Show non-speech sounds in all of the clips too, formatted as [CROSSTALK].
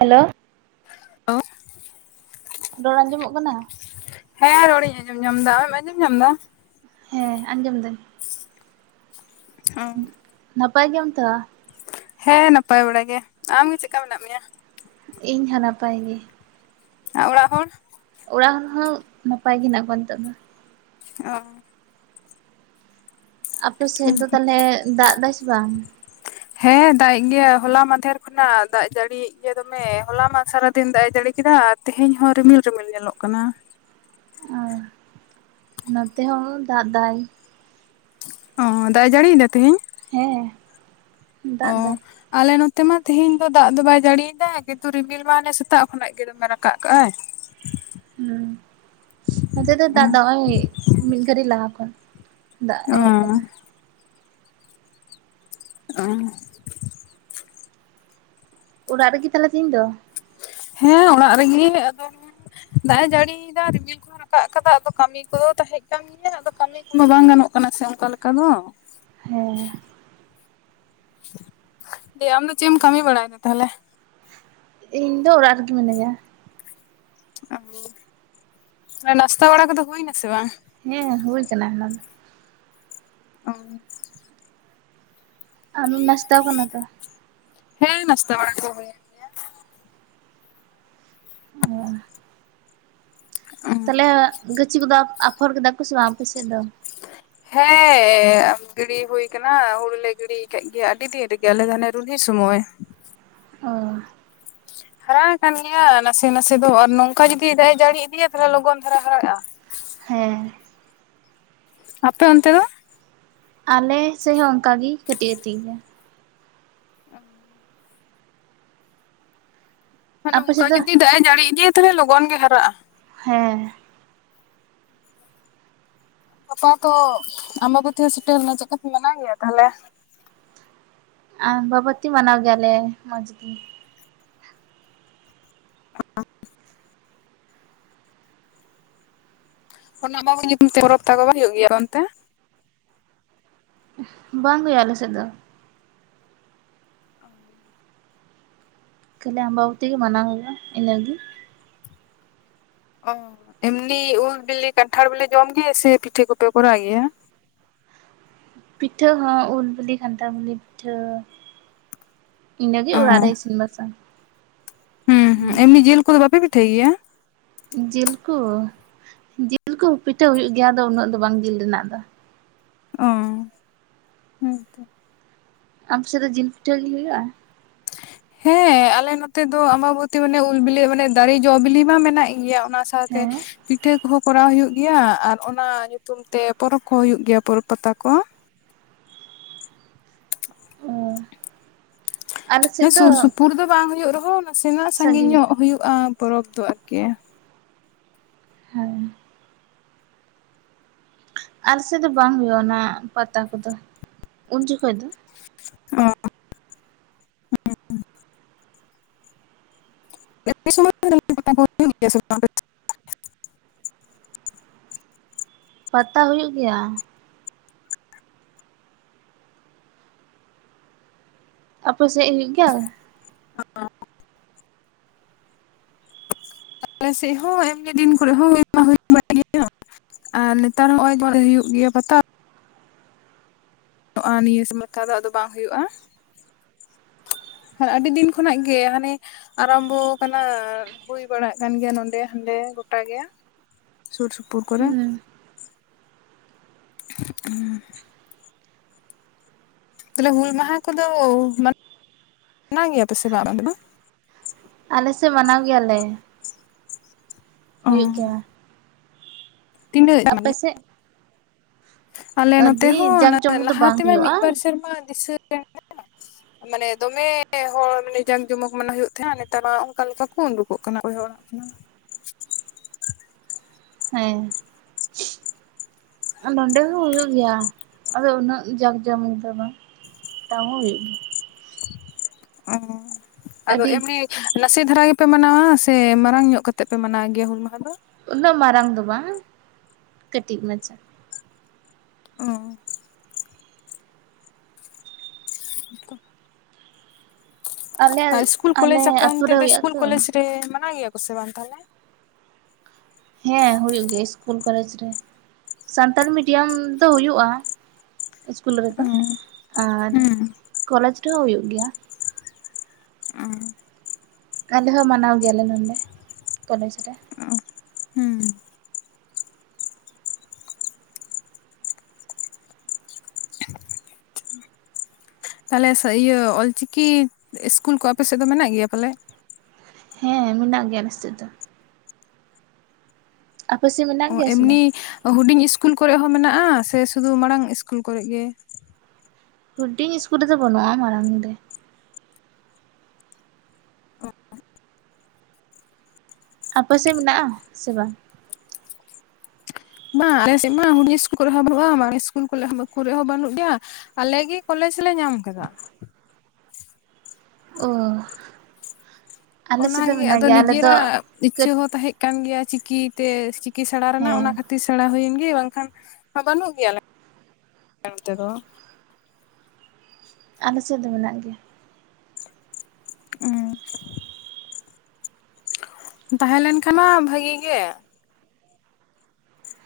Hello [INAUDIBLE] ᱨᱚᱲ ᱟᱸᱡᱚᱢᱚᱜ ᱠᱟᱱᱟ? ᱦᱮᱸ ᱨᱚᱲᱤᱧ ᱟᱸᱡᱚᱢ ᱧᱟᱢᱫᱟ᱾ ᱟᱢ ᱟᱸᱡᱚᱢ ᱧᱟᱢ ᱫᱟ? ᱦᱮᱸ ᱟᱸᱡᱚᱢ ᱮᱱᱟᱹᱧ ᱾ [INAUDIBLE] ᱱᱟᱯᱟᱭ ᱜᱮᱭᱟᱢ ᱛᱚ? ᱦᱮᱸ ᱱᱟᱯᱟᱭ ᱵᱟᱲᱟ ᱜᱮ, ᱟᱢ ᱜᱮ ᱪᱮᱜᱠᱟ ᱢᱮᱱᱟᱜ ᱢᱮᱭᱟ? ᱤᱧ ᱦᱚᱸ ᱱᱟᱯᱟᱭ ᱜᱮ᱾ ᱟ ᱚᱲᱟᱜ ᱦᱚᱲ? ᱚᱲᱟᱜ ᱦᱚᱲ ᱦᱚᱸ ᱱᱟᱯᱟᱭ ᱜᱮ ᱦᱮᱱᱟᱜ ᱠᱚᱣᱟ ᱱᱤᱛᱚᱜ ᱫᱚ᱾ ᱚᱸ ᱟᱯᱮ ᱥᱮᱫ ᱫᱚ ᱛᱟᱞᱦᱮ ᱫᱟᱜ ᱫᱟᱭ ᱥᱮ ᱵᱟᱝ? ᱦᱮᱸ ᱫᱟᱜ ᱮᱫ ᱜᱮᱭᱟ ᱦᱚᱞᱟ ᱢᱟᱫᱷᱮᱨ ᱠᱷᱚᱱᱟᱜ ᱫᱟᱜ ᱡᱟᱹᱲᱤᱭ ᱜᱮ ᱫᱚᱢᱮ ᱦᱚᱞᱟ ᱢᱟ ᱥᱟᱨᱟᱫᱤᱱ ᱫᱟᱜ ᱮ ᱡᱟᱹᱲᱤ ᱠᱮᱫᱟ ᱟᱨ ᱛᱮᱦᱮᱧ ᱦᱚᱸ ᱨᱤᱢᱤᱞ ᱨᱤᱢᱤᱞ ᱧᱮᱞᱚᱜ ᱠᱟᱱᱟ᱾ ᱚ ᱱᱚᱛᱮ ᱦᱚᱸ ᱫᱟᱜ ᱫᱟᱭ ᱚᱻ ᱫᱟᱜ ᱮ ᱡᱟᱹᱲᱤᱭᱮᱫᱟ ᱛᱮᱦᱮᱧ? ᱦᱮᱸ ᱚ ᱫᱟᱜ ᱫᱟᱭ ᱟᱞᱮ ᱱᱚᱛᱮ ᱢᱟ ᱛᱮᱦᱮᱧ ᱫᱚ ᱫᱟᱜ ᱫᱚ ᱟᱞᱮ ᱱᱚᱛᱮ ᱢᱟ ᱛᱮᱦᱮᱧ ᱫᱚ ᱫᱟᱜ ᱫᱚ ᱟᱞᱮ ᱱᱚᱛᱮ ᱢᱟ ᱛᱮᱦᱮᱧ ᱫᱚ ᱫᱟᱜ ᱫᱚ ᱵᱟᱭ ᱡᱟᱹᱲᱤᱭᱮᱫᱟ ᱠᱤᱱᱛᱩ ᱨᱤᱢᱤᱞ ᱢᱟ ᱦᱟᱱᱮ ᱥᱮᱛᱟᱜ ᱠᱷᱚᱱᱟᱜ ᱜᱮ ᱫᱚᱢᱮ ᱨᱟᱠᱟᱵ ᱠᱟᱜ ᱟᱭ᱾ ᱦᱩᱸ ᱱᱚᱛᱮ ᱫᱚ ᱫᱟᱜ ᱫᱟᱭ ᱦᱚᱸᱚᱭ ᱢᱤᱫ ᱜᱷᱟᱹᱲᱤ ᱞᱟᱦᱟ ᱠᱷᱚᱱ ᱫᱟᱜ ᱚ ᱮᱦᱚᱵ ᱠᱟᱱᱟ᱾ [INAUDIBLE] ᱚᱲᱟᱜ ᱨᱮᱜᱮ ᱛᱟᱦᱞᱮ ᱛᱮᱦᱮᱧ ᱫᱚ? ᱦᱮᱸ ᱚᱲᱟᱜ ᱨᱮᱜᱮ ᱟᱫᱚ ᱫᱟᱜ ᱮ ᱡᱟᱹᱲᱤᱭᱮᱫᱟ ᱨᱤᱢᱤᱞ ᱠᱚᱦᱚᱸ ᱨᱟᱠᱟᱵ ᱠᱟᱫᱟ ᱟᱫᱚ ᱠᱟᱹᱢᱤ [UNINTELLIGIBLE] ᱠᱚᱫᱚ ᱛᱟᱦᱮᱜ ᱠᱟᱱ ᱜᱮᱭᱟ ᱟᱫᱚ ᱠᱟᱹᱢᱤ ᱠᱚᱢᱟ ᱵᱟᱝ ᱜᱟᱱᱚᱜ ᱠᱟᱱᱟ ᱥᱮ ᱚᱱᱠᱟ ᱞᱮᱠᱟ ᱫᱚ᱾ ᱦᱮᱸ, ᱫᱤᱭᱮ ᱟᱢ ᱫᱚ ᱪᱮᱫ ᱮᱢ ᱠᱟᱹᱢᱤ ᱵᱟᱲᱟᱭᱮᱫᱟ ᱛᱟᱦᱚᱞᱮ ᱤᱧ ᱫᱚ ᱚᱲᱟᱜ ᱨᱮᱜᱮ ᱢᱤᱱᱟᱹᱧᱟ᱾ ᱱᱟᱥᱛᱟ ᱵᱟᱲᱟ ᱠᱚᱫᱚ ᱦᱩᱭ ᱱᱟᱥᱮ ᱵᱟᱝ? ᱦᱮᱸ ᱦᱩᱭ ᱠᱟᱱᱟ ᱚᱱᱟ ᱫᱚ᱾ ᱚ ᱟᱢ ᱱᱟᱥᱛᱟ ᱠᱟᱱᱟᱢ ᱛᱚ ᱦᱮᱸ ᱱᱟᱥᱛᱟ ᱵᱟᱲᱟ ᱠᱚ ᱦᱳᱭ ᱮᱱ᱾ ᱚ ᱛᱟᱦᱚᱞᱮ ᱜᱟᱹᱪᱷᱤ ᱠᱚᱫᱚ ᱟᱯᱷᱚᱨ ᱠᱮᱫᱟ ᱠᱚ ᱥᱮ ᱵᱟᱝ ᱟᱯᱮ ᱥᱮᱫ ᱫᱚ? ᱦᱮᱸ ᱜᱤᱲᱤ ᱦᱩᱭ ᱟᱠᱟᱱᱟ ᱦᱩᱲᱩ ᱞᱮ ᱜᱤᱲᱤ ᱟᱠᱟᱫ ᱜᱮᱭᱟ ᱟᱹᱰᱤ ᱫᱤᱱ ᱨᱮᱜᱮ ᱟᱞᱮ ᱫᱚ ᱦᱟᱱᱮ ᱨᱩᱱᱦᱤ ᱥᱚᱢᱚᱭ᱾ ᱚ ᱦᱟᱨᱟ ᱠᱟᱱ ᱜᱮᱭᱟ ᱱᱟᱥᱮ ᱱᱟᱥᱮ ᱫᱚ ᱟᱨ ᱱᱚᱝᱠᱟ ᱡᱩᱫᱤ ᱫᱟᱜ ᱮ ᱡᱟᱹᱲᱤ ᱤᱫᱤᱭᱟ ᱛᱟᱦᱚᱞᱮ ᱞᱚᱜᱚᱱ ᱫᱷᱟᱨᱟ ᱦᱟᱨᱟᱜ-ᱟ᱾ ᱦᱮᱸ᱾ ᱟᱯᱮ ᱚᱱᱛᱮ ᱫᱚ? ᱟᱞᱮ ᱥᱮᱫ ᱦᱚᱸ ᱚᱱᱠᱟ ᱜᱮ ᱠᱟᱹᱴᱤᱡ ᱠᱟᱹᱴᱤᱡ ᱜᱮᱭᱟ᱾ [UNINTELLIGIBLE] ᱦᱮᱸ ᱟᱯᱮ ᱱᱚᱝᱠᱟ ᱥᱮᱫ ᱫᱚ? ᱡᱩᱫᱤ ᱫᱟᱜ ᱮ ᱡᱟᱹᱲᱤ ᱤᱫᱤᱭᱟ ᱛᱟᱦᱚᱞᱮ ᱞᱚᱜᱚᱱ ᱜᱮ ᱦᱟᱨᱟᱜ-ᱟ᱾ ᱦᱮᱸ ᱜᱟᱯᱟ ᱛᱚ ᱟᱢᱟᱵᱳᱛᱤ ᱦᱚᱸ ᱥᱮᱴᱮᱨ ᱮᱱᱟ ᱪᱮᱠᱟᱯᱮ ᱢᱮ ᱢᱟᱱᱟᱣ ᱜᱮᱭᱟ ᱛᱟᱦᱚᱞᱮ ᱾ ᱟᱢᱵᱟᱵᱚᱛᱤ ᱢᱟᱱᱟᱣ ᱜᱮᱭᱟᱞᱮ ᱢᱚᱡᱽ ᱜᱮ ᱾ ᱚᱱᱟ ᱟᱢᱟᱵᱟᱵᱩᱛᱤ ᱧᱩᱛᱩᱢ ᱛᱮ ᱦᱚᱨᱚ ᱛᱟᱠᱚ ᱵᱟᱝ ᱦᱩᱭᱩᱜ ᱜᱮᱭᱟ ᱚᱱᱛᱮ ᱾ ᱵᱟᱝ ᱦᱩᱭᱩᱜᱼᱟ ᱟᱞᱮ ᱥᱮᱫ ᱫᱚ ᱾ ᱚ ᱸ᱾ ᱠᱷᱟᱞᱤ ᱟᱢᱵᱟᱵᱚᱛᱤ ᱜᱮ ᱢᱟᱱᱟᱣ ᱦᱩᱭᱩᱜ-ᱟ ᱤᱧᱱᱟᱜ ᱜᱮ ᱾ ᱚ ᱮᱢᱱᱤ ᱩᱞ ᱵᱤᱞᱤ ᱠᱟᱱᱴᱷᱟᱲ ᱵᱤᱞᱤ ᱡᱚᱢ ᱜᱮᱭᱟ ᱥᱮ ᱯᱤᱴᱷᱟᱹ ᱠᱚᱯᱮ ᱠᱚᱨᱟᱣ ᱜᱮᱭᱟ ᱾ ᱯᱤᱴᱷᱟᱹ ᱦᱚᱸ ᱩᱞ ᱵᱤᱞᱤ ᱠᱷᱟᱱᱛᱷᱟᱲ ᱵᱤᱞᱤ ᱯᱤᱴᱷᱟᱹ ᱾ ᱤᱱᱟᱹᱜᱮ ᱚ ᱚᱲᱟᱜ ᱨᱮ ᱤᱥᱤᱱ ᱵᱟᱥᱟᱝ ᱾ ᱦᱩᱸ ᱦᱩᱸ ᱮᱢᱱᱤ ᱡᱤᱞ ᱠᱚᱫᱚ ᱵᱟᱯᱮ ᱯᱤᱴᱷᱟᱹᱭ ᱜᱮᱭᱟ ᱾ ᱡᱤᱞᱠᱩ ᱡᱤᱞᱠᱩ ᱯᱤᱴᱷᱟᱹ ᱦᱩᱭᱩᱜ ᱜᱮᱭᱟ ᱟᱫᱚ ᱩᱱᱟᱹᱜ ᱫᱚ ᱵᱟᱝ ᱡᱤᱞ ᱨᱮᱱᱟᱜ ᱫᱚ ᱾ ᱚ ᱦᱮᱸ ᱛᱚ ᱾ ᱟᱢ ᱥᱮᱫ ᱫᱚ ᱡᱤᱞ ᱯᱤᱴᱷᱟᱹ ᱜᱮ ᱦᱩᱭᱩᱜᱼᱟ ᱾ ᱦᱮᱸ ᱟᱞᱮ ᱱᱚᱛᱮ ᱫᱚ ᱟᱢᱵᱟᱵᱚᱛᱤ ᱢᱟᱱᱮ ᱩᱞ ᱵᱤᱞᱤ ᱢᱟᱱᱮ ᱫᱟᱨᱮ ᱡᱚ ᱵᱤᱞᱤ ᱢᱟ ᱢᱮᱱᱟᱜ ᱜᱮᱭᱟ ᱾ ᱚᱱᱟ ᱥᱟᱶᱛᱮ ᱦᱮᱸ ᱯᱤᱴᱷᱟᱹ ᱠᱚᱦᱚᱸ ᱠᱚᱨᱟᱣ ᱦᱩᱭᱩᱜ ᱾ ᱜᱮᱭᱟ ᱟᱨ ᱚᱱᱟ ᱧᱩᱛᱩᱢ ᱛᱮ ᱯᱚᱨᱚᱵᱽ ᱠᱚ ᱦᱩᱭᱩᱜ ᱜᱮᱭᱟ ᱯᱚᱨᱚᱵᱽ ᱯᱟᱛᱟ ᱠᱚ ᱾ ᱚ ᱟᱞᱮ ᱢᱟᱱᱮ ᱥᱮᱫ ᱫᱚ ᱥᱩᱨ ᱥᱩᱯᱩᱨ ᱫᱚ ᱵᱟᱝ ᱦᱩᱭᱩᱜ ᱨᱮᱦᱚᱸ ᱱᱟᱥᱮᱱᱟᱜ ᱥᱟᱺᱜᱤᱧ ᱧᱚᱜ ᱦᱩᱭᱩᱜᱼᱟ ᱯᱚᱨᱚᱵᱽ ᱫᱚ ᱟᱨᱠᱤ ᱾ ᱨᱮ ᱦᱮᱸ ᱾ ᱟᱨ ᱥᱮᱫ ᱫᱚ ᱵᱟᱝ ᱦᱩᱭᱩᱜᱼᱟ ᱚᱱᱟ ᱯᱟᱛᱟ ᱠᱚᱫᱚ ᱩᱱ ᱡᱚᱠᱷᱚᱱ ᱫᱚ ᱾ ᱚ ᱦᱮᱸ ᱾ ᱩᱱ ᱥᱚᱢᱚᱭ ᱫᱚ ᱯᱟᱛᱟ ᱠᱚ ᱦᱩᱭᱩᱜ ᱜᱤᱭᱟ ᱥᱮ ᱵᱟᱝ ᱾ ᱯᱟᱛᱟ ᱦᱩᱭᱩᱜ ᱜᱮᱭᱟ ᱾ ᱟᱯᱮ ᱥᱮᱫ ᱦᱩᱭᱩᱜ ᱜᱮᱭᱟ ᱾ [UNINTELLIGIBLE] ᱟᱞᱮ ᱥᱮᱫ ᱦᱚᱸ ᱮᱢᱱᱤ ᱫᱤᱱ ᱠᱚᱨᱮ ᱦᱚᱸ ᱦᱩᱭ ᱢᱟ ᱦᱩᱭ ᱵᱟᱲᱟᱜ ᱜᱮᱭᱟ᱾ ᱟᱨ ᱱᱮᱛᱟᱨ ᱦᱚᱸ ᱱᱚᱜᱚᱭ ᱱᱚ ᱦᱩᱭᱩᱜ ᱜᱮᱭᱟ ᱯᱟᱛᱟ ᱾ ᱱᱚᱜ ᱱᱤᱭᱟᱹ ᱥᱚᱢᱚᱥᱠᱷᱟ ᱫᱚ ᱟᱫᱚ ᱵᱟᱝ ᱦᱩᱭᱩᱜᱼᱟ ᱾ ᱦᱮᱸ ᱟᱹᱰᱤ ᱫᱤᱱ ᱠᱷᱚᱱᱟᱜ ᱜᱮ ᱦᱟᱱᱮ ᱾ ᱟᱨᱟᱢᱵᱷᱚ ᱠᱟᱱᱟ ᱦᱩᱭ ᱵᱟᱲᱟᱜ ᱠᱟᱱ ᱜᱮᱭᱟ ᱱᱚᱰᱮ ᱦᱟᱸᱰᱮ ᱜᱚᱴᱟᱮ ᱾ ᱥᱩᱨ ᱥᱩᱯᱩᱨ ᱠᱚᱨᱮ ᱦᱩᱸ ᱾ ᱛᱟᱦᱚᱞᱮ ᱦᱩᱞ ᱢᱟᱦᱟ ᱠᱚᱫᱚ ᱢᱟᱱᱟᱣ ᱜᱮᱭᱟ ᱯᱮᱥᱮ ᱵᱟᱝ ᱟᱯᱮ ᱫᱚ ᱾ ᱟᱞᱮ ᱥᱮᱫ ᱢᱟᱱᱟᱣ ᱜᱮᱭᱟᱞᱮ ᱾ ᱦᱩᱭᱩᱜ ᱜᱮᱭᱟ ᱾ ᱛᱤᱱᱟᱜ ᱜᱟᱱᱜᱮ ᱾ ᱥᱮᱫ ᱟᱞᱮ ᱱᱚᱛᱮ ᱟᱹᱰᱤ ᱦᱚᱸ ᱡᱟᱠ ᱡᱚᱢᱚᱠ ᱫᱚ ᱵᱟᱝ ᱞᱟᱦᱟᱛᱮᱢᱟ ᱦᱩᱭᱩᱜᱼᱟ ᱢᱤᱫᱵᱟᱨ ᱥᱮᱨᱢᱟ ᱫᱤᱥᱟᱹᱱ ᱾ ᱢᱟᱱᱮ ᱫᱚᱢᱮ ᱦᱚᱲ ᱢᱟᱱᱮ ᱡᱟᱸᱠ ᱡᱚᱢᱚᱠ ᱢᱮ ᱦᱩᱭᱩᱜ ᱛᱟᱦᱮᱸᱜ ᱱᱮᱛᱟᱨ ᱢᱟ ᱚᱱᱠᱟ ᱞᱮᱠᱟ ᱠᱚ ᱠᱩᱰᱩ ᱾ ᱨᱯᱚᱜ ᱠᱟᱱᱟ ᱵᱚᱭᱦᱟ ᱚᱲᱟᱜ ᱠᱟᱱᱟ ᱾ [UNINTELLIGIBLE] ᱦᱮᱸ ᱾ ᱱᱚᱰᱮ ᱦᱚᱸ ᱦᱩᱭᱩᱜ ᱜᱮᱭᱟ ᱟᱫᱚ ᱩᱱᱟᱹᱜ ᱡᱟᱠ ᱡᱚᱢ ᱫᱚ ᱵᱟᱝ ᱮᱴᱟᱣ ᱦᱚᱸ ᱦᱩᱭᱩᱜ ᱜᱮᱭᱟ ᱾ ᱚᱻ ᱟᱫᱚ ᱟᱹᱰᱤ ᱮᱢᱱᱤ ᱾ ᱱᱟᱥᱮ ᱫᱷᱟᱨᱟ ᱜᱮᱯᱮ ᱢᱟᱱᱟᱣᱟ ᱥᱮ ᱢᱟᱨᱟᱝ ᱧᱚᱜ ᱠᱟᱛᱮ ᱯᱮ ᱢᱟᱱᱟᱣ ᱜᱮᱭᱟ ᱦᱩᱞ ᱢᱟᱦᱟ ᱫᱚ ᱾ ᱩᱱᱟᱹᱜ ᱢᱟᱨᱟᱝ ᱫᱚ ᱵᱟᱝ ᱠᱟᱹᱴᱤᱡ ᱢᱟᱪᱷᱟ ᱾ ᱚᱸᱻ ᱾ ᱚ ᱾ [INAUDIBLE] ᱟᱞᱮ ᱟᱨ ᱤᱥᱠᱩᱞ ᱟᱞᱮ ᱠᱚᱞᱮᱡ ᱟᱯᱮ ᱟᱛᱩ ᱚᱱᱛᱮ ᱨᱮ ᱫᱚ ᱦᱩᱭᱩᱜᱼᱟ ᱤᱥᱠᱩᱞ ᱛᱚ ᱠᱚᱞᱮᱡᱽ ᱨᱮ ᱢᱟᱱᱟ ᱜᱮᱭᱟ ᱠᱚ ᱥᱮ ᱵᱟᱝ ᱛᱟᱦᱚᱞᱮ ᱾ ᱦᱮᱸ ᱦᱩᱭᱩᱜ ᱜᱮᱭᱟ ᱥᱤᱥᱠᱩᱞ ᱠᱚᱞᱮᱡᱽ ᱨᱮ ᱥᱟᱱᱛᱟᱲᱤ ᱢᱤᱰᱤᱭᱟᱢ ᱫᱚ ᱦᱩᱭᱩᱜᱼᱟ ᱾ ᱤᱥᱠᱩᱞ ᱨᱮᱫᱚ ᱦᱩᱸ ᱟᱨ ᱠᱚᱞᱮᱡᱽ ᱨᱮᱦᱚᱸ ᱦᱩᱭᱩᱜ ᱜᱮᱭᱟ ᱾ ᱚᱸᱻ ᱾ ᱟᱞᱮ ᱦᱚᱸ ᱢᱟᱱᱟᱣ ᱜᱮᱭᱟᱞᱮ ᱱᱚᱰᱮ ᱠᱚᱞᱮᱡᱽ ᱨᱮ ᱾ ᱚ ᱦᱮᱸ ᱾ ᱛᱟᱦᱞᱮ ᱥᱟᱹ ᱤᱭᱟᱹ ᱚᱞᱪᱤᱠᱤ ᱤᱥᱠᱩᱞ ᱠᱚ ᱟᱯᱮ ᱥᱮᱫ ᱫᱚ ᱢᱮᱱᱟᱜ ᱜᱮᱭᱟ ᱯᱟᱞᱮ? ᱦᱮᱸ ᱢᱮᱱᱟᱜ ᱜᱮᱭᱟ ᱥᱮᱫ ᱫᱚ᱾ ᱟᱯᱮ ᱥᱤᱱ ᱚ ᱮᱢᱱᱤ ᱦᱩᱰᱤᱧ ᱤᱥᱠᱩᱞ ᱠᱚᱨᱮ ᱦᱚᱸ ᱢᱮᱱᱟᱜᱼᱟ, ᱥᱮ ᱥᱩᱫᱩ ᱢᱟᱲᱟᱝ ᱠᱩᱞ ᱠᱚᱨᱮ ᱜᱮ? ᱦᱩᱰᱤᱧ ᱤᱥᱠᱩᱞ ᱨᱮᱫᱚ ᱵᱟᱹᱱᱩᱜᱼᱟ ᱢᱟᱨᱟᱝ ᱨᱮ᱾ ᱟᱯᱮ ᱥᱮᱫ ᱢᱮᱱᱟᱜᱼᱟ ᱥᱮ ᱵᱟᱝ? ᱵᱟᱝ ᱟᱞᱮᱥᱮᱫ ᱢᱟ ᱦᱩᱰᱤ ᱤᱥᱠᱩᱞ ᱠᱚᱨᱮ ᱦᱚᱸᱚᱸ ᱵᱟᱹᱱᱩᱜᱼᱟ ᱢᱟᱨᱮ ᱥᱠᱩᱞ ᱠᱩᱨᱮ ᱠᱚᱨᱮ ᱦᱚᱸᱚᱸ ᱵᱟᱹᱱᱩᱜ ᱜᱮᱭᱟ᱾ ᱟᱞᱮ ᱜᱮ ᱠᱚᱞᱮᱡᱽ ᱞᱮ ᱧᱟᱢ ᱠᱟᱫᱟ᱾ ᱚᱸᱻ᱾ ᱚᱱᱟᱜᱮ ᱟᱫᱚ ᱱᱤᱡᱮᱨᱟᱜ ᱤᱪᱷᱟᱹ ᱠᱟᱹᱴ ᱦᱚᱸ ᱛᱟᱦᱮᱸ ᱠᱟᱱ ᱜᱮᱭᱟ ᱪᱤᱠᱤ ᱛᱮ ᱪᱤᱠᱤ ᱥᱮᱬᱟ ᱨᱮᱱᱟᱜ ᱦᱮᱸ ᱚᱱᱟ ᱠᱷᱟ ᱛᱤ ᱥᱮᱬᱟ ᱦᱩᱭᱮᱱ ᱜᱮ ᱵᱟᱝᱠᱷᱟᱱ ᱵᱟᱹᱱᱩᱜ ᱜᱮᱭᱟᱮ ᱟᱞᱮ ᱱᱚᱱ ᱛᱮ ᱫᱚ᱾ ᱟᱞᱮ ᱥᱮᱫ ᱫᱚ ᱢᱮᱱᱟᱜ ᱜᱮᱭᱟ᱾ ᱩᱸᱻ᱾ ᱛᱟᱦᱮᱸ ᱞᱮᱱᱠᱷᱟᱱ ᱢᱟ ᱵᱷᱟᱜᱤ ᱜᱮ ᱾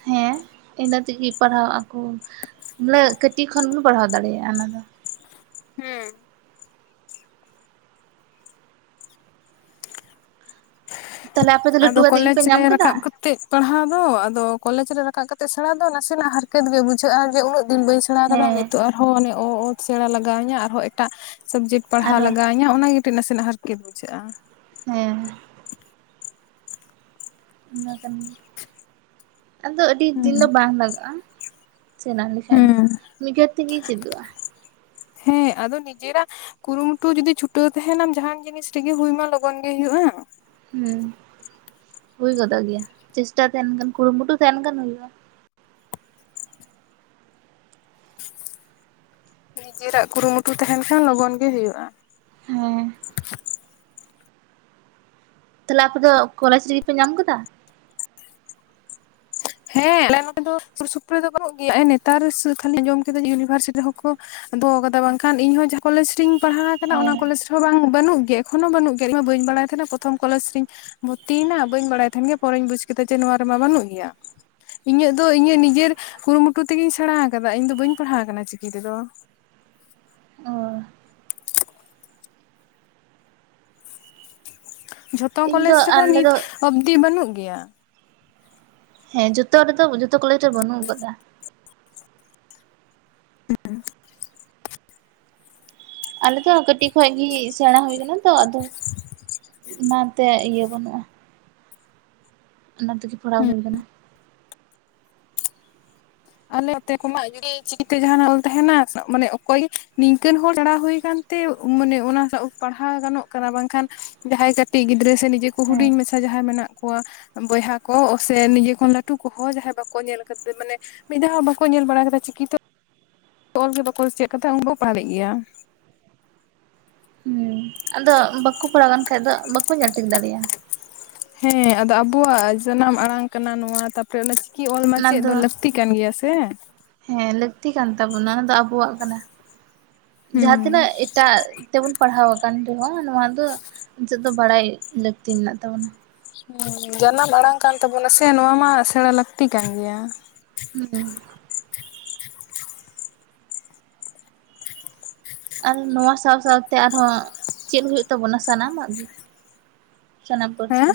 ᱦᱮᱸ ᱤᱱᱟᱹ ᱛᱮᱜᱤ ᱯᱟᱲᱦᱟᱜ ᱟᱠᱚ᱾ ᱵᱚᱞᱮ ᱠᱟᱹᱴᱤᱡ ᱠᱷᱚᱱ ᱵᱚᱱ ᱯᱟᱲᱦᱟᱣ ᱫᱟᱲᱮᱭᱟᱜᱼᱟ ᱚᱱᱟ ᱫᱚ᱾ ᱦᱩᱸ᱾ ᱛᱟᱦᱚᱞᱮ ᱟᱯᱮ ᱫᱚ ᱞᱟᱹᱴᱩ ᱟᱫᱚ ᱠᱟᱛᱮᱫ ᱠᱚᱞᱮᱡᱽ ᱜᱮᱯᱮ ᱨᱮ ᱧᱟᱢ ᱠᱟᱫᱟ ᱨᱟᱠᱟᱵ ᱠᱟᱛᱮᱜ ᱯᱟᱲᱦᱟᱣ ᱫᱚ, ᱟᱫᱚ ᱠᱚᱞᱮᱡᱽ ᱨᱮ ᱨᱟᱠᱟᱵ ᱠᱟᱛᱮ ᱥᱮᱬᱲᱟ ᱫᱚ ᱱᱟᱥᱮᱱᱟᱜ ᱦᱟᱨᱠᱮᱛ ᱜᱮ ᱵᱩᱡᱷᱟᱹᱜᱼᱟ᱾ ᱡᱮ ᱩᱹᱱᱟᱜ ᱫᱤᱱ ᱵᱟᱹᱧ ᱥᱮᱬᱟ ᱟᱠᱟᱫᱟ, ᱦᱮᱸ ᱱᱤᱛᱚᱜ ᱟᱨᱦᱚᱸ ᱢᱟᱱᱮ ᱚᱛ ᱥᱮᱬᱟ ᱞᱟᱜᱟᱣ ᱟᱹᱧᱟᱹ ᱟᱨᱦᱚᱸ ᱮᱴᱟᱜ ᱥᱟᱵᱡᱮᱠᱴ ᱯᱟᱲᱦᱟᱣ ᱟᱨᱚ ᱞᱟᱜᱟᱣᱟ. ᱧᱟ. ᱤᱧᱟᱜ ᱚᱱᱟ ᱠᱟᱹᱴᱤᱡ ᱱᱟᱥᱮᱱᱟᱜ ᱦᱟᱨᱠᱮᱛ ᱵᱩᱡᱷᱟᱹᱜᱼᱟ᱾ ᱦᱮᱸ ᱦᱮᱸ ᱾ ᱚᱱᱟ ᱠᱟᱱ ᱜᱮ, ᱟᱫᱚ ᱟᱹᱰᱤ ᱫᱤᱱ ᱫᱚ ᱦᱩᱸ ᱵᱟᱝ ᱞᱟᱜᱟᱜᱼᱟ᱾ ᱪᱮᱱᱟ ᱞᱮᱠᱷᱟᱱ ᱫᱚ, ᱦᱩᱸ ᱜᱟᱹᱲᱤᱡ ᱛᱮᱜᱮ ᱪᱮᱫᱚᱜᱼᱟ᱾ ᱦᱮᱸ ᱟᱫᱚ ᱱᱤᱡᱮᱨᱟᱜ ᱠᱩᱨᱩᱢᱩᱴᱩ ᱡᱩᱫᱤ ᱪᱷᱩᱴᱟᱹᱣ ᱛᱟᱦᱮᱱᱟᱢ ᱡᱟᱦᱟᱱ ᱡᱤᱱᱤᱥ ᱨᱮᱜᱮ ᱦᱳᱭᱢᱟ ᱞᱚᱜᱚᱱ ᱜᱮ ᱦᱳᱭᱳᱜᱼᱟ᱾ ᱦᱩᱸ ᱦᱩᱭ ᱜᱚᱫᱚᱜ ᱜᱮᱭᱟ, ᱪᱮᱥᱴᱟ ᱛᱟᱦᱮᱱ ᱠᱷ ᱠᱩᱨᱩᱢᱩᱴᱩ ᱛᱟᱦᱮᱱ ᱠᱷᱱ ᱦᱩᱭᱩᱜᱼᱟ᱾ ᱱᱤᱡᱮᱨᱟᱜ ᱠᱩᱨᱩᱢᱩᱴᱩ ᱛᱟᱦᱮᱱ ᱠᱷᱟᱱ ᱞᱚᱜᱚᱱ ᱜᱮ ᱦᱩᱭᱩᱜᱼᱟ᱾ ᱦᱮᱸ ᱾ ᱛᱟᱦᱚᱞᱮ ᱟᱯᱮ ᱫᱚ ᱠᱚᱞᱡᱽ ᱨᱮᱜᱮ ᱯᱮ ᱧᱟᱢ ᱠᱟᱫᱟ? ᱦᱮᱸ ᱟᱞᱮ ᱱᱚᱸᱰᱮ ᱫᱚ ᱥᱩᱨ ᱥᱩᱯᱩᱨ ᱨᱮ ᱫᱚ ᱵᱟᱹᱱᱩᱜ ᱜᱮᱭᱟ, ᱱᱮᱛᱟᱨ ᱥᱩᱨ ᱠᱷᱚᱱᱤᱧ ᱟᱸᱡᱚᱢ ᱠᱮᱫᱟ ᱤᱭᱩᱱᱤᱵᱷᱟᱨᱥᱤᱴᱤ ᱨᱮᱦᱚᱸ ᱠᱚ ᱫᱚᱦᱚ ᱟᱠᱟᱫᱟ, ᱵᱟᱝᱠᱷᱟᱱ ᱤᱧᱦᱚᱸ ᱡᱟᱦᱟᱸ ᱠᱚᱞᱮᱮᱡ ᱨᱤᱧ ᱯᱟᱲᱦᱟᱣ ᱟᱠᱟᱱᱟ ᱦᱮᱸ ᱚᱱᱟ ᱠᱚᱞᱮᱡᱽ ᱨᱮ ᱵᱟᱝ ᱵᱟᱹᱱᱩᱜ ᱜᱮᱭᱟ ᱮᱠᱷᱚᱱ ᱦᱚᱸ ᱵᱟᱹᱱᱩᱜ ᱜᱮᱭᱟ, ᱤᱧᱢᱟ ᱵᱟᱹᱧ ᱵᱟᱲᱟᱭ ᱛᱟᱦᱮᱱᱟ ᱯᱨᱚᱛᱷᱚᱢ ᱠᱚᱞᱮᱡᱽ ᱨᱮᱧ ᱵᱷᱚᱨᱛᱤᱭᱮᱱᱟ ᱵᱟᱹᱧ ᱵᱟᱲᱟᱭ ᱛᱟᱦᱮᱸᱱ ᱜᱮᱭᱟ ᱯᱚᱨᱮᱧ ᱵᱩᱡ ᱠᱮᱫᱟ ᱡᱮ ᱱᱚᱣᱟ ᱨᱮᱢᱟ ᱵᱟᱹᱱᱩᱜ ᱜᱮᱭᱟ᱾ ᱤᱧᱟᱹᱜ ᱫᱚ ᱤᱧᱟᱹᱜ ᱱᱤᱡᱮᱨ ᱠᱩᱨᱩᱢᱩᱴᱩ ᱛᱮᱜᱤᱧ ᱥᱮᱬᱟ ᱟᱠᱟᱫᱟ, ᱤᱧ ᱫᱚ ᱵᱟᱹᱧ ᱯᱟᱲᱦᱟᱣ ᱟᱠᱟᱱᱟ ᱪᱤᱠᱤ ᱛᱮᱫᱚ᱾ ᱚ ᱡᱷᱚᱛᱚ ᱤᱧ ᱠᱚᱞᱮᱡᱽ ᱫᱚ ᱨᱮᱦᱚᱸ ᱟᱞᱮ ᱱᱤᱛ ᱫᱚ ᱚᱵᱽᱫᱤ ᱵᱟᱹᱱᱩᱜ ᱜᱮᱭᱟ᱾ ᱦᱮᱸ ᱡᱷᱚᱛᱚ ᱨᱮᱫᱚ ᱡᱷᱚᱛᱚ ᱠᱚᱞᱮᱡᱽ ᱨᱮ ᱵᱟᱹᱱᱩᱜ ᱠᱟᱫᱟ᱾ [INAUDIBLE] ᱟᱞᱮ ᱫᱚ ᱠᱟᱹᱴᱤᱡ ᱠᱷᱚᱱᱚᱡ ᱜᱮ ᱥᱮᱬᱟ ᱦᱩᱭ ᱟᱠᱟᱱᱟ ᱛᱚ, ᱟᱫᱚ ᱚᱱᱟᱛᱮ ᱤᱭᱟᱹ ᱵᱟᱹᱱᱩᱜᱼᱟ᱾ ᱚᱱᱟ ᱛᱮᱜᱮ ᱯᱟᱲᱦᱟᱣ ᱦᱩᱭ ᱠᱟᱱᱟ᱾ ᱟᱞᱮ ᱚᱛᱮ ᱠᱚᱢᱟ ᱡᱩᱫᱤ ᱪᱤᱠᱤ ᱛᱮ ᱡᱟᱸᱦᱱᱟᱜ ᱚᱞ ᱛᱟᱦᱮᱱᱟ ᱢᱟᱱᱮ ᱚᱠᱚᱭ ᱱᱤᱝᱠᱟᱹᱱ ᱦᱚᱲ ᱥᱮᱬᱟ ᱦᱩᱭ ᱠᱟᱱ ᱛᱮ ᱢᱟᱱᱮ ᱚᱱᱟ ᱥᱟ ᱯᱟᱲᱦᱟᱣ ᱜᱟᱱᱚᱜ ᱠᱟᱱᱟ, ᱵᱟᱝᱠᱷᱟᱱ ᱡᱟᱦᱟᱸᱭ ᱠᱟᱹᱴᱤᱡ ᱜᱤᱫᱽᱨᱟᱹ ᱥᱮ ᱱᱤᱡᱮ ᱠᱚ ᱦᱮᱸ ᱦᱩᱰᱤᱧ ᱢᱟᱪᱷᱟ ᱡᱟᱦᱟᱸᱭ ᱠᱚ ᱢᱮᱱᱟᱜ ᱠᱚᱣᱟ ᱵᱚᱭᱦᱟ ᱠᱚ ᱥᱮ ᱱᱤᱡᱮ ᱠᱷᱚᱱ ᱞᱟᱹᱴᱩ ᱠᱚᱦᱚᱸ ᱡᱟᱦᱟᱸᱭ ᱵᱟᱠᱚ ᱧᱮᱞ ᱠᱟᱛᱮ ᱢᱟᱱᱮ ᱢᱤᱫ ᱫᱷᱟᱣ ᱦᱚᱸ ᱵᱟᱠᱚ ᱧᱮᱞ ᱵᱟᱲᱟ ᱠᱟᱫᱟ ᱪᱤᱠᱤ ᱛᱮ ᱚᱞ ᱜᱮ ᱵᱟᱠᱚ ᱠᱩᱥᱤᱭᱟᱜ ᱠᱟᱱ ᱛᱟᱦᱮ ᱩᱱ ᱫᱚᱠᱚ [INAUDIBLE] ᱜᱮᱭᱟ᱾ ᱦᱩᱸ ᱟᱫᱚ ᱵᱟᱠᱚ ᱯᱟᱲᱟᱣ ᱞᱮᱱ ᱠᱷᱟᱱᱡ ᱫᱚ ᱵᱟᱠᱚ ᱧᱮᱞ ᱴᱷᱤᱠ ᱫᱟᱲᱮᱭᱟᱜᱼᱟ᱾ ᱦᱮᱸ ᱟᱫᱚ ᱟᱵᱚᱣᱟᱜ ᱡᱟᱱᱟᱢ ᱟᱲᱟᱝ ᱠᱟᱱᱟ ᱱᱚᱣᱟ ᱛᱟᱯ ᱨᱮ ᱚᱱᱮ ᱪᱤᱠᱤ ᱚᱞ ᱢᱟ ᱪᱮᱫ ᱫᱚ ᱞᱟᱹᱠᱛᱤ ᱠᱟᱱ ᱜᱮᱭᱟ ᱥᱮ? ᱦᱮᱸ ᱞᱟᱹᱠᱛᱤ ᱠᱟᱱ ᱛᱟᱵᱚᱱᱟ ᱚᱱᱟ ᱫᱚ ᱟᱵᱚᱣᱟᱜ ᱠᱟᱱᱟ᱾ ᱡᱟᱦᱟᱸ ᱦᱩᱸ ᱛᱤᱱᱟᱹᱜ ᱮᱴᱟᱜ ᱛᱮᱵᱚᱱ ᱯᱟᱲᱦᱟᱣ ᱟᱠᱟᱱ ᱨᱮᱦᱚᱸ ᱱᱚᱣᱟ ᱫᱚ ᱫᱚ ᱵᱟᱲᱟᱭ ᱞᱟᱹᱠᱛᱤ ᱢᱮᱱᱟᱜ ᱛᱟᱵᱚᱱᱟ ᱾ ᱡᱟᱱᱟᱢ ᱟᱲᱟᱝ ᱠᱟᱱ ᱛᱟᱵᱚᱱᱟ ᱥᱮ ᱱᱚᱣᱟ ᱢᱟ ᱥᱮᱬᱟ ᱞᱟᱹᱠᱛᱤ ᱠᱟᱱ ᱜᱮᱭᱟ ᱾ ᱦᱮᱸ ᱟᱨ ᱱᱚᱣᱟ ᱥᱟᱶ ᱥᱟᱶᱛᱮ ᱟᱨᱦᱚᱸ ᱪᱮᱫ ᱦᱳᱭᱩᱜ ᱛᱟᱵᱚᱱᱟ ᱥᱟᱱᱟᱢᱟᱜ ᱜᱮ? ᱥᱟᱱᱟᱢ ᱯᱟᱨᱥᱤ ᱦᱮᱸ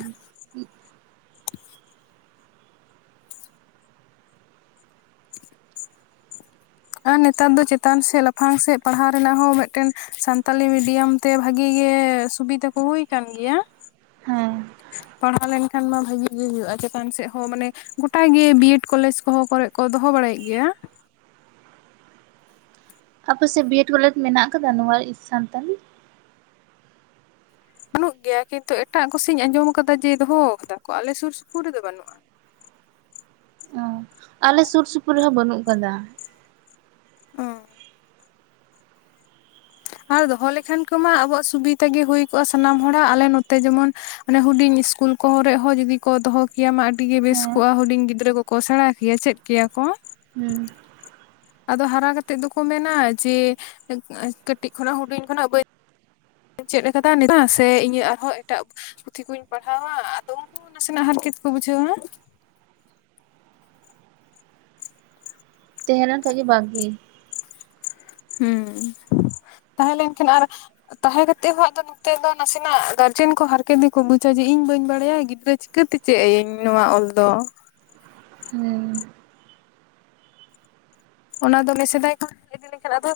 ᱟᱨ ᱱᱮᱛᱟᱨ ᱫᱚ ᱪᱮᱛᱟᱱ ᱥᱮᱫ ᱞᱟᱯᱷᱟᱝ ᱥᱮᱫ ᱯᱟᱲᱦᱟᱣ ᱨᱮᱱᱟᱜ ᱦᱚᱸ ᱢᱤᱫᱴᱮᱱ ᱥᱟᱱᱛᱟᱞᱤ ᱢᱤᱰᱤᱭᱟᱢ ᱛᱮ ᱵᱷᱟᱜᱤ ᱜᱮ ᱥᱩᱵᱤᱫᱟ ᱠᱚ ᱦᱩᱭ ᱟᱠ ᱜᱮᱭᱟ, ᱦᱮᱸ ᱯᱟᱲᱦᱟᱣ ᱞᱮᱱ ᱠᱷᱟᱱ ᱢᱟ ᱵᱷᱟᱜᱤ ᱜᱮ ᱦᱩᱭᱩᱜᱼᱟ ᱪᱮᱛᱟᱱ ᱥᱮᱫ ᱦᱚᱸ ᱢᱟᱱᱮ ᱜᱚᱴᱟ ᱜᱮ ᱵᱤ ᱮᱰ ᱠᱚᱞᱮᱡᱽ ᱠᱚ ᱦᱚᱸ ᱠᱚᱨᱮᱫ ᱠᱚ ᱫᱚᱦᱚ ᱵᱟᱲᱟᱭᱮᱫ ᱜᱮᱭᱟ ᱾ ᱟᱯᱮᱥᱮᱫ ᱵᱤᱮᱰ ᱠᱚᱞᱮᱡᱽ ᱢᱮᱱᱟᱜ ᱟᱠᱟᱫᱟ ᱱᱚᱣᱟ ᱥᱟᱱᱛᱟᱞᱤ? ᱵᱟᱹᱱᱩᱜ ᱜᱮᱭᱟ ᱠᱤᱱᱛᱩ ᱮᱴᱟᱜ ᱠᱚᱥᱤᱧ ᱟᱸᱡᱚᱢ ᱟᱠᱟᱫᱟ ᱡᱮ ᱫᱚᱦᱚ ᱟᱠᱟᱫᱟ ᱠᱚ ᱟᱞᱮ ᱥᱩᱨ ᱥᱩᱯᱩᱨ ᱨᱮᱫᱚ ᱵᱟᱹᱱᱩᱜᱼᱟ ᱾ ᱚ ᱟᱞᱮ ᱥᱩᱨ ᱥᱩᱯᱩᱨ ᱨᱮᱦᱚᱸ ᱵᱟᱹᱱᱩᱜ ᱟᱠᱟᱫᱟ ᱾ ᱚ ᱟᱨ ᱫᱚᱦᱚ ᱞᱮᱠᱷᱟᱱ ᱠᱚᱢᱟ ᱟᱵᱚᱣᱟᱜ ᱥᱩᱵᱤᱫᱟ ᱜᱮ ᱦᱩᱭ ᱠᱚᱜᱼᱟ ᱥᱟᱱᱟᱢ ᱦᱚᱲᱟᱜ ᱟᱞᱮ ᱱᱚᱛᱮ ᱡᱮᱢᱚᱱ ᱢᱟᱱᱮ ᱦᱩᱰᱤᱧ ᱤᱥᱠᱩᱞ ᱠᱚᱨᱮ ᱦᱚᱸ ᱡᱩᱫᱤ ᱠᱚ ᱫᱚᱦᱚ ᱠᱮᱭᱟ ᱟᱹᱰᱤ ᱜᱮ ᱵᱮᱥ ᱦᱮᱸ ᱠᱚᱜᱼᱟ ᱦᱩᱰᱤᱧ ᱜᱤᱫᱽᱨᱟᱹ ᱠᱚᱠᱚ ᱥᱮᱬᱟ ᱠᱮᱭᱟ, ᱪᱮᱫ ᱠᱮᱭᱟ ᱠᱚ᱾ ᱦᱮᱸ ᱟᱫᱚ ᱦᱟᱨᱟ ᱠᱟᱛᱮᱜ ᱫᱚᱠᱚ ᱢᱮᱱᱟ ᱡᱮ ᱠᱟᱹᱴᱤᱡ ᱠᱷᱚᱱᱟᱜ ᱦᱩᱰᱤᱧ ᱠᱷᱚᱱᱟᱜ ᱵᱟᱹᱧ ᱪᱮᱫ ᱞᱮᱠᱟᱫᱟ ᱱᱤᱛᱚᱜ ᱥᱮ ᱤᱧᱟᱹᱜ ᱟᱨᱦᱚᱸ ᱮᱴᱟᱜ ᱯᱩᱛᱷᱤ ᱠᱩᱧ ᱯᱟᱲᱦᱟᱣᱟ ᱟᱫᱚ ᱩᱱᱠᱩ ᱱᱟᱥᱮᱱᱟᱜ ᱦᱟᱨᱠᱮᱛ ᱠᱚ ᱵᱩᱡᱷᱟᱹᱣᱟ᱾ ᱛᱟᱦᱮᱸ ᱞᱮᱱᱠᱷᱟ ᱜᱮ ᱵᱷᱟᱜᱤ᱾ ᱦᱮᱸ ᱛᱟᱦᱮᱸ ᱞᱮᱱᱠᱷᱟᱱ ᱟᱨ ᱛᱟᱦᱮᱸ ᱠᱟᱛᱮ ᱦᱚᱸ ᱟᱫᱚ ᱱᱤᱛᱟᱜ ᱫᱚ ᱱᱟᱥᱮᱱᱟᱜ ᱜᱟᱨᱡᱮᱱ ᱠᱚ ᱦᱟᱨᱠᱮᱛ ᱛᱮᱠᱚ ᱵᱩᱡᱟ ᱡᱮ ᱤᱧ ᱵᱟᱹᱧ ᱵᱟᱲᱟᱭᱟ ᱜᱤᱫᱽᱨᱟᱹ ᱪᱤᱠᱟᱹᱛᱮ ᱪᱮᱫ ᱟᱹᱭᱟᱹᱧ ᱱᱚᱣᱟ ᱚᱞ ᱫᱚ᱾ ᱦᱩᱸ ᱚᱱᱟ ᱫᱚ ᱥᱮᱫᱟᱭ ᱠᱷᱚᱱ ᱤᱫᱤ ᱞᱮᱱᱠᱷᱟᱱ ᱟᱫᱚ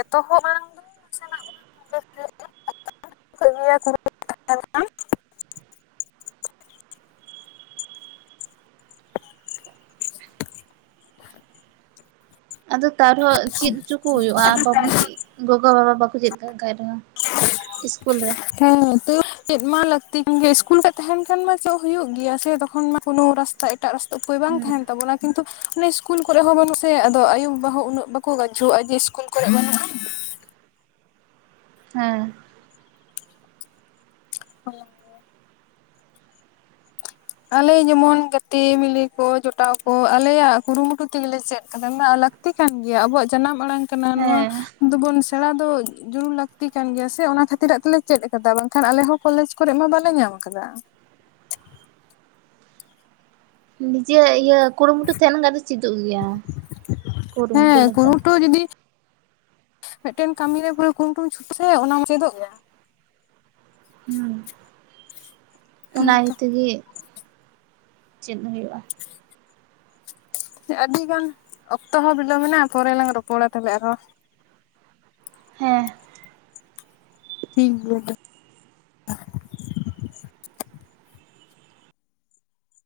ᱮᱛᱚᱦᱚᱵ ᱢᱟᱲᱟᱝ ᱫᱚ ᱱᱟᱥᱮᱱᱟᱜ ᱚᱱᱟ [UNINTELLIGIBLE] [UNINTELLIGIBLE] ᱟᱫᱚ ᱛᱟᱨ ᱨᱮᱦᱚᱸ ᱪᱮᱫ ᱩᱪᱚ ᱠᱚ ᱦᱩᱭᱩᱜᱼᱟ, ᱵᱟᱵᱚᱱ ᱪᱮᱫ ᱜᱚᱜᱚ ᱵᱟᱵᱟ ᱵᱟᱠᱚ ᱪᱮᱫ ᱠᱟᱜ ᱠᱷᱟᱡ ᱨᱮᱦᱚᱸ ᱾ ᱤᱥᱠᱩᱞ ᱨᱮ᱾ ᱦᱮᱸ ᱛᱚ ᱪᱮᱫ ᱢᱟ ᱞᱟᱹᱠᱛᱤ ᱜᱮ ᱥᱤᱥᱠᱩᱞ ᱨᱮ ᱛᱟᱦᱮᱱ ᱠᱷᱟᱱ ᱢᱟ ᱪᱮᱫ ᱦᱩᱭᱩᱜ ᱜᱮᱭᱟ ᱥᱮ ᱛᱚᱠᱷᱚᱱ ᱢᱟ ᱠᱚᱱᱳ ᱨᱟᱥ ᱛᱟ ᱮᱴᱟᱜ ᱨᱟᱥᱛᱟ ᱩᱯᱟᱹᱭ ᱵᱟᱝ ᱦᱩᱸ ᱛᱟᱦᱮᱱ ᱛᱟᱵᱚᱱᱟ ᱠᱤᱱᱛᱩ ᱤᱥᱠᱩᱞ ᱠᱚᱨᱮᱜ ᱦᱚᱸ ᱥᱮ ᱟᱫᱚ ᱟᱭᱩ ᱵᱟᱵᱟ ᱦᱚᱸ ᱩᱱᱟᱹᱜ ᱵᱟ ᱠᱩ ᱜᱟᱹᱪᱷᱩᱜ ᱟᱹᱰᱤ ᱤᱥᱠᱩᱞ ᱠᱚᱨᱮ ᱵᱟᱹᱱᱩᱜᱼᱟ ᱦᱮᱸ ᱦᱚᱸ ᱟᱞᱮ ᱡᱮᱢᱚᱱ ᱜᱟᱛᱮ ᱢᱤᱞᱮ ᱠᱚ ᱡᱚᱴᱟᱣ ᱠᱚ ᱟᱞᱮᱭᱟᱜ ᱠᱩᱨᱩᱢᱩᱴᱩ ᱛᱮᱜᱮᱞᱮ ᱪᱮᱫ ᱠᱟᱫᱟ ᱟᱞᱮ ᱞᱟᱹᱠᱛᱤ ᱠᱟᱱ ᱜᱮᱭᱟ ᱟᱵᱚᱣᱟᱜ ᱡᱟᱱᱟᱢ ᱟᱲᱟᱝ ᱠᱟᱱᱟ ᱱᱚᱣᱟ ᱦᱮᱸ ᱫᱚᱵᱚᱱ ᱥᱮᱬᱟ ᱫᱚ ᱡᱚᱨᱩᱨ ᱞᱟᱹᱠᱛᱤ ᱠᱟᱱ ᱜᱮᱭᱟ ᱥᱮ ᱚᱱᱟ ᱠᱷᱟᱹᱛᱤᱨ ᱛᱮᱞᱮ ᱪᱮᱫ ᱠᱟᱫᱟ ᱵᱟᱝᱠᱷᱟᱱ ᱟᱞᱮ ᱦᱚᱸ ᱠᱚᱞᱮᱡᱽ ᱠᱚᱨᱮᱜ ᱢᱟ ᱵᱟᱞᱮ ᱧᱟᱢ ᱠᱟᱫᱟ ᱱᱤᱡᱮ ᱤᱭᱟᱹ ᱠᱩᱨᱩᱢᱩᱴᱩ ᱛᱟᱦᱮᱸᱱ ᱠᱷᱟᱱ ᱫᱚ ᱪᱮᱫᱚᱜ ᱜᱮᱭᱟ ᱾ ᱠᱩᱨᱩᱢᱩᱴᱩ ᱦᱮᱸ ᱞᱮᱠᱷᱟᱱ ᱠᱩᱨᱩᱢᱩᱴᱩ ᱡᱩᱫᱤ ᱢᱤᱫᱴᱮᱱ ᱠᱟᱹᱢᱤᱨᱮ ᱯᱩᱨᱟᱹ ᱠᱩᱱᱴᱩᱢ ᱪᱷᱩᱴᱟᱹ ᱟᱥᱮ ᱚᱱᱟᱢᱟ ᱪᱮᱫᱚᱜ ᱜᱮᱭᱟ ᱦᱩᱸ ᱚᱱᱟ ᱦᱮᱸ ᱤᱭᱟᱹ ᱛᱚ ᱛᱮᱜᱮ ᱪᱮᱫ ᱦᱩᱭᱩᱜᱼᱟ [INAUDIBLE] ᱟᱹᱰᱤᱜᱟᱱ ᱚᱠᱛᱚ ᱦᱚᱸ ᱵᱤᱞᱚᱢ ᱱᱟ ᱯᱚᱨᱮ ᱞᱟᱝ ᱨᱚᱯᱚᱲᱟ ᱛᱚᱵᱮ ᱟᱨᱦᱚᱸ ᱦᱮᱸ ᱴᱷᱤᱠ ᱜᱮᱭᱟ